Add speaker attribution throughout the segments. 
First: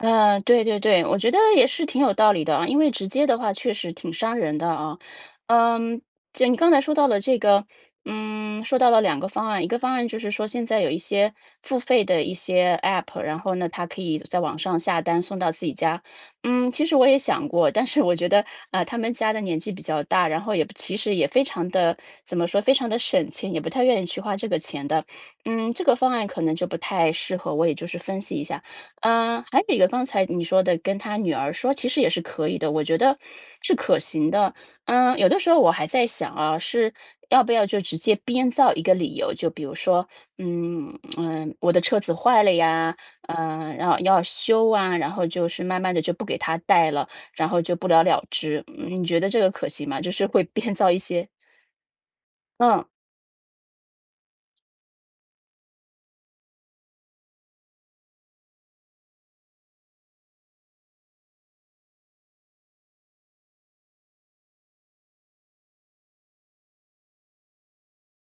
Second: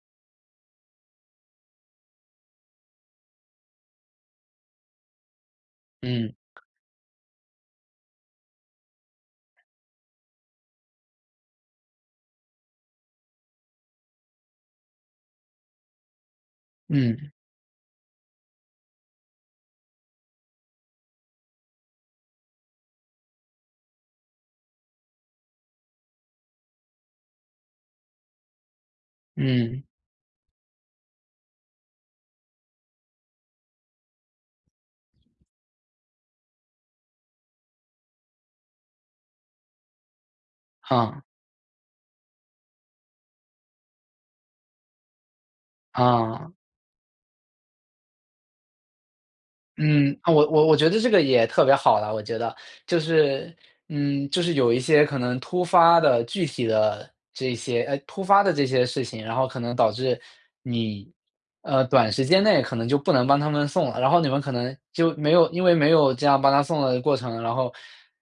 Speaker 1: 呃，对对对，我觉得也是挺有道理的啊。因为直接的话确实挺伤人的啊。嗯，
Speaker 2: 嗯。
Speaker 1: 既然你刚才说到了这个嗯，说到了2个方案，一个方案就是说现在有一些付费的一些 App，然后呢，它可以在网上下单送到自己家。嗯，其实我也
Speaker 2: 嗯。
Speaker 1: 想过，但是我觉得，啊，他们家的年纪比较大，然后也其实也非常地怎么说，非常地省钱，也不太愿意去花这个钱的。嗯，这个方案可能就不太适合，我也是就是分析一下。呃，还有一
Speaker 2: 嗯。
Speaker 1: 个刚才你说的跟他女儿说，其实也是可以的，我觉得是可行的。嗯，有的时候我还在想啊，是要不要就直接编造一个理由，就比如说，嗯，
Speaker 2: 哈。
Speaker 1: 呃，我的车子坏了呀，呃，然后要修啊，然后就是慢慢地就不给
Speaker 2: 啊。
Speaker 1: 他带了，然后就不了了之。嗯，你觉得这个可行吗？就
Speaker 2: 嗯，
Speaker 1: 是
Speaker 2: 啊，
Speaker 1: 会
Speaker 2: 我我
Speaker 1: 编
Speaker 2: 我
Speaker 1: 造
Speaker 2: 觉
Speaker 1: 一
Speaker 2: 得这个
Speaker 1: 些
Speaker 2: 也特别好了，我觉得。
Speaker 1: 嗯。
Speaker 2: 就是，嗯，就是有一些可能突发的、具体的这些呃，突发的这些事情，然后可能导致你，呃，短时间内可能就不能帮他们送了。然后你们可能就没有因为没有这样帮他送的过程，然后，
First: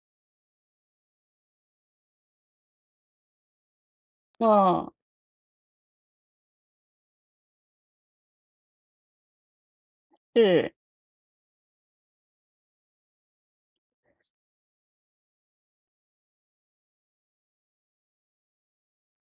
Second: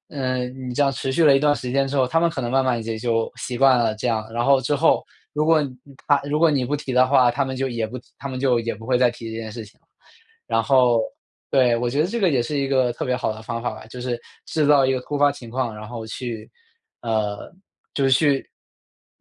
Speaker 2: 呃，你这样持续了一段时间之后，他们可能慢慢也就习惯了这样。然后之
Speaker 1: 哦。
Speaker 2: 后，如果他如果你不提的话，他们就也不提他们就也不会再提这件事情了。然
Speaker 1: 是。
Speaker 2: 后对，我觉得这个也是一个特别好的方法吧，就是制造一个突发情况，然后去呃，就是去，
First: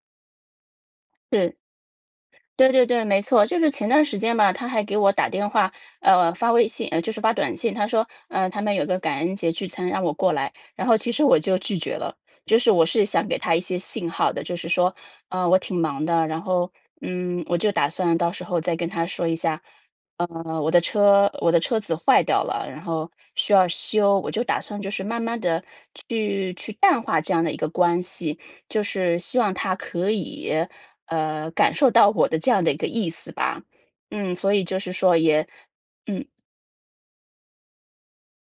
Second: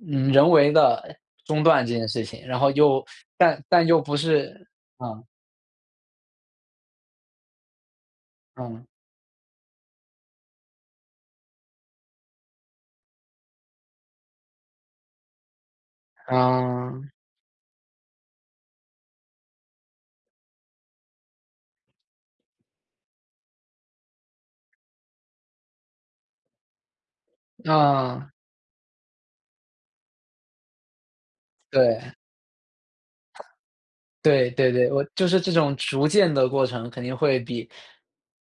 Speaker 2: 嗯，人为地
Speaker 1: 是。
Speaker 2: 中断这件事情，然
Speaker 1: 对
Speaker 2: 后
Speaker 1: 对
Speaker 2: 又
Speaker 1: 对，没 错，就
Speaker 2: 但
Speaker 1: 是
Speaker 2: 但
Speaker 1: 前
Speaker 2: 又
Speaker 1: 段时
Speaker 2: 不
Speaker 1: 间吧，他
Speaker 2: 是
Speaker 1: 还给我
Speaker 2: 嗯。
Speaker 1: 打电话，呃发微信呃就是发短信，他说，呃，他们有
Speaker 2: 嗯。
Speaker 1: 个感恩节聚餐让我过来，然后其实我就拒绝了。就是我是想给他一些信号的，就是说，呃，我挺忙的，然后，
Speaker 2: 啊。
Speaker 1: 嗯，我就打算到时候再跟他说一下。呃，我的车我的车子坏掉了，然后需要修，我就打算就是慢慢地去去淡化这样的一个关
Speaker 2: 啊。
Speaker 1: 系，就是希望他可以，呃，感受到
Speaker 2: 对。
Speaker 1: 我的这样的一个意思吧。嗯，
Speaker 2: 对，
Speaker 1: 所以
Speaker 2: 对
Speaker 1: 就
Speaker 2: 对，
Speaker 1: 是
Speaker 2: 我
Speaker 1: 说
Speaker 2: 就是
Speaker 1: 也
Speaker 2: 这种逐
Speaker 1: 嗯。
Speaker 2: 渐的过程肯定会比，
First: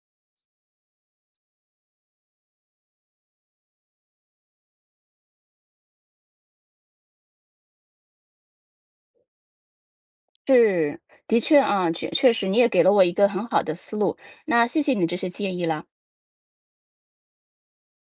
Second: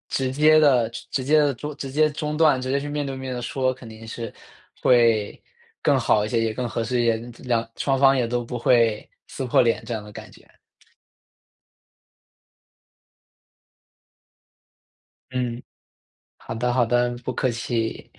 Speaker 2: 直接地直接地中直接中断，直接去面对面地说，肯定是会更好一些，也更合适一些，2双方也都不会撕破脸这样的感觉。
Speaker 1: 是，的确啊，确确实你也给了我一个很好的思路，那谢谢你这些建
Speaker 2: 嗯。
Speaker 1: 议了。
Speaker 2: 好的，好的，不客气。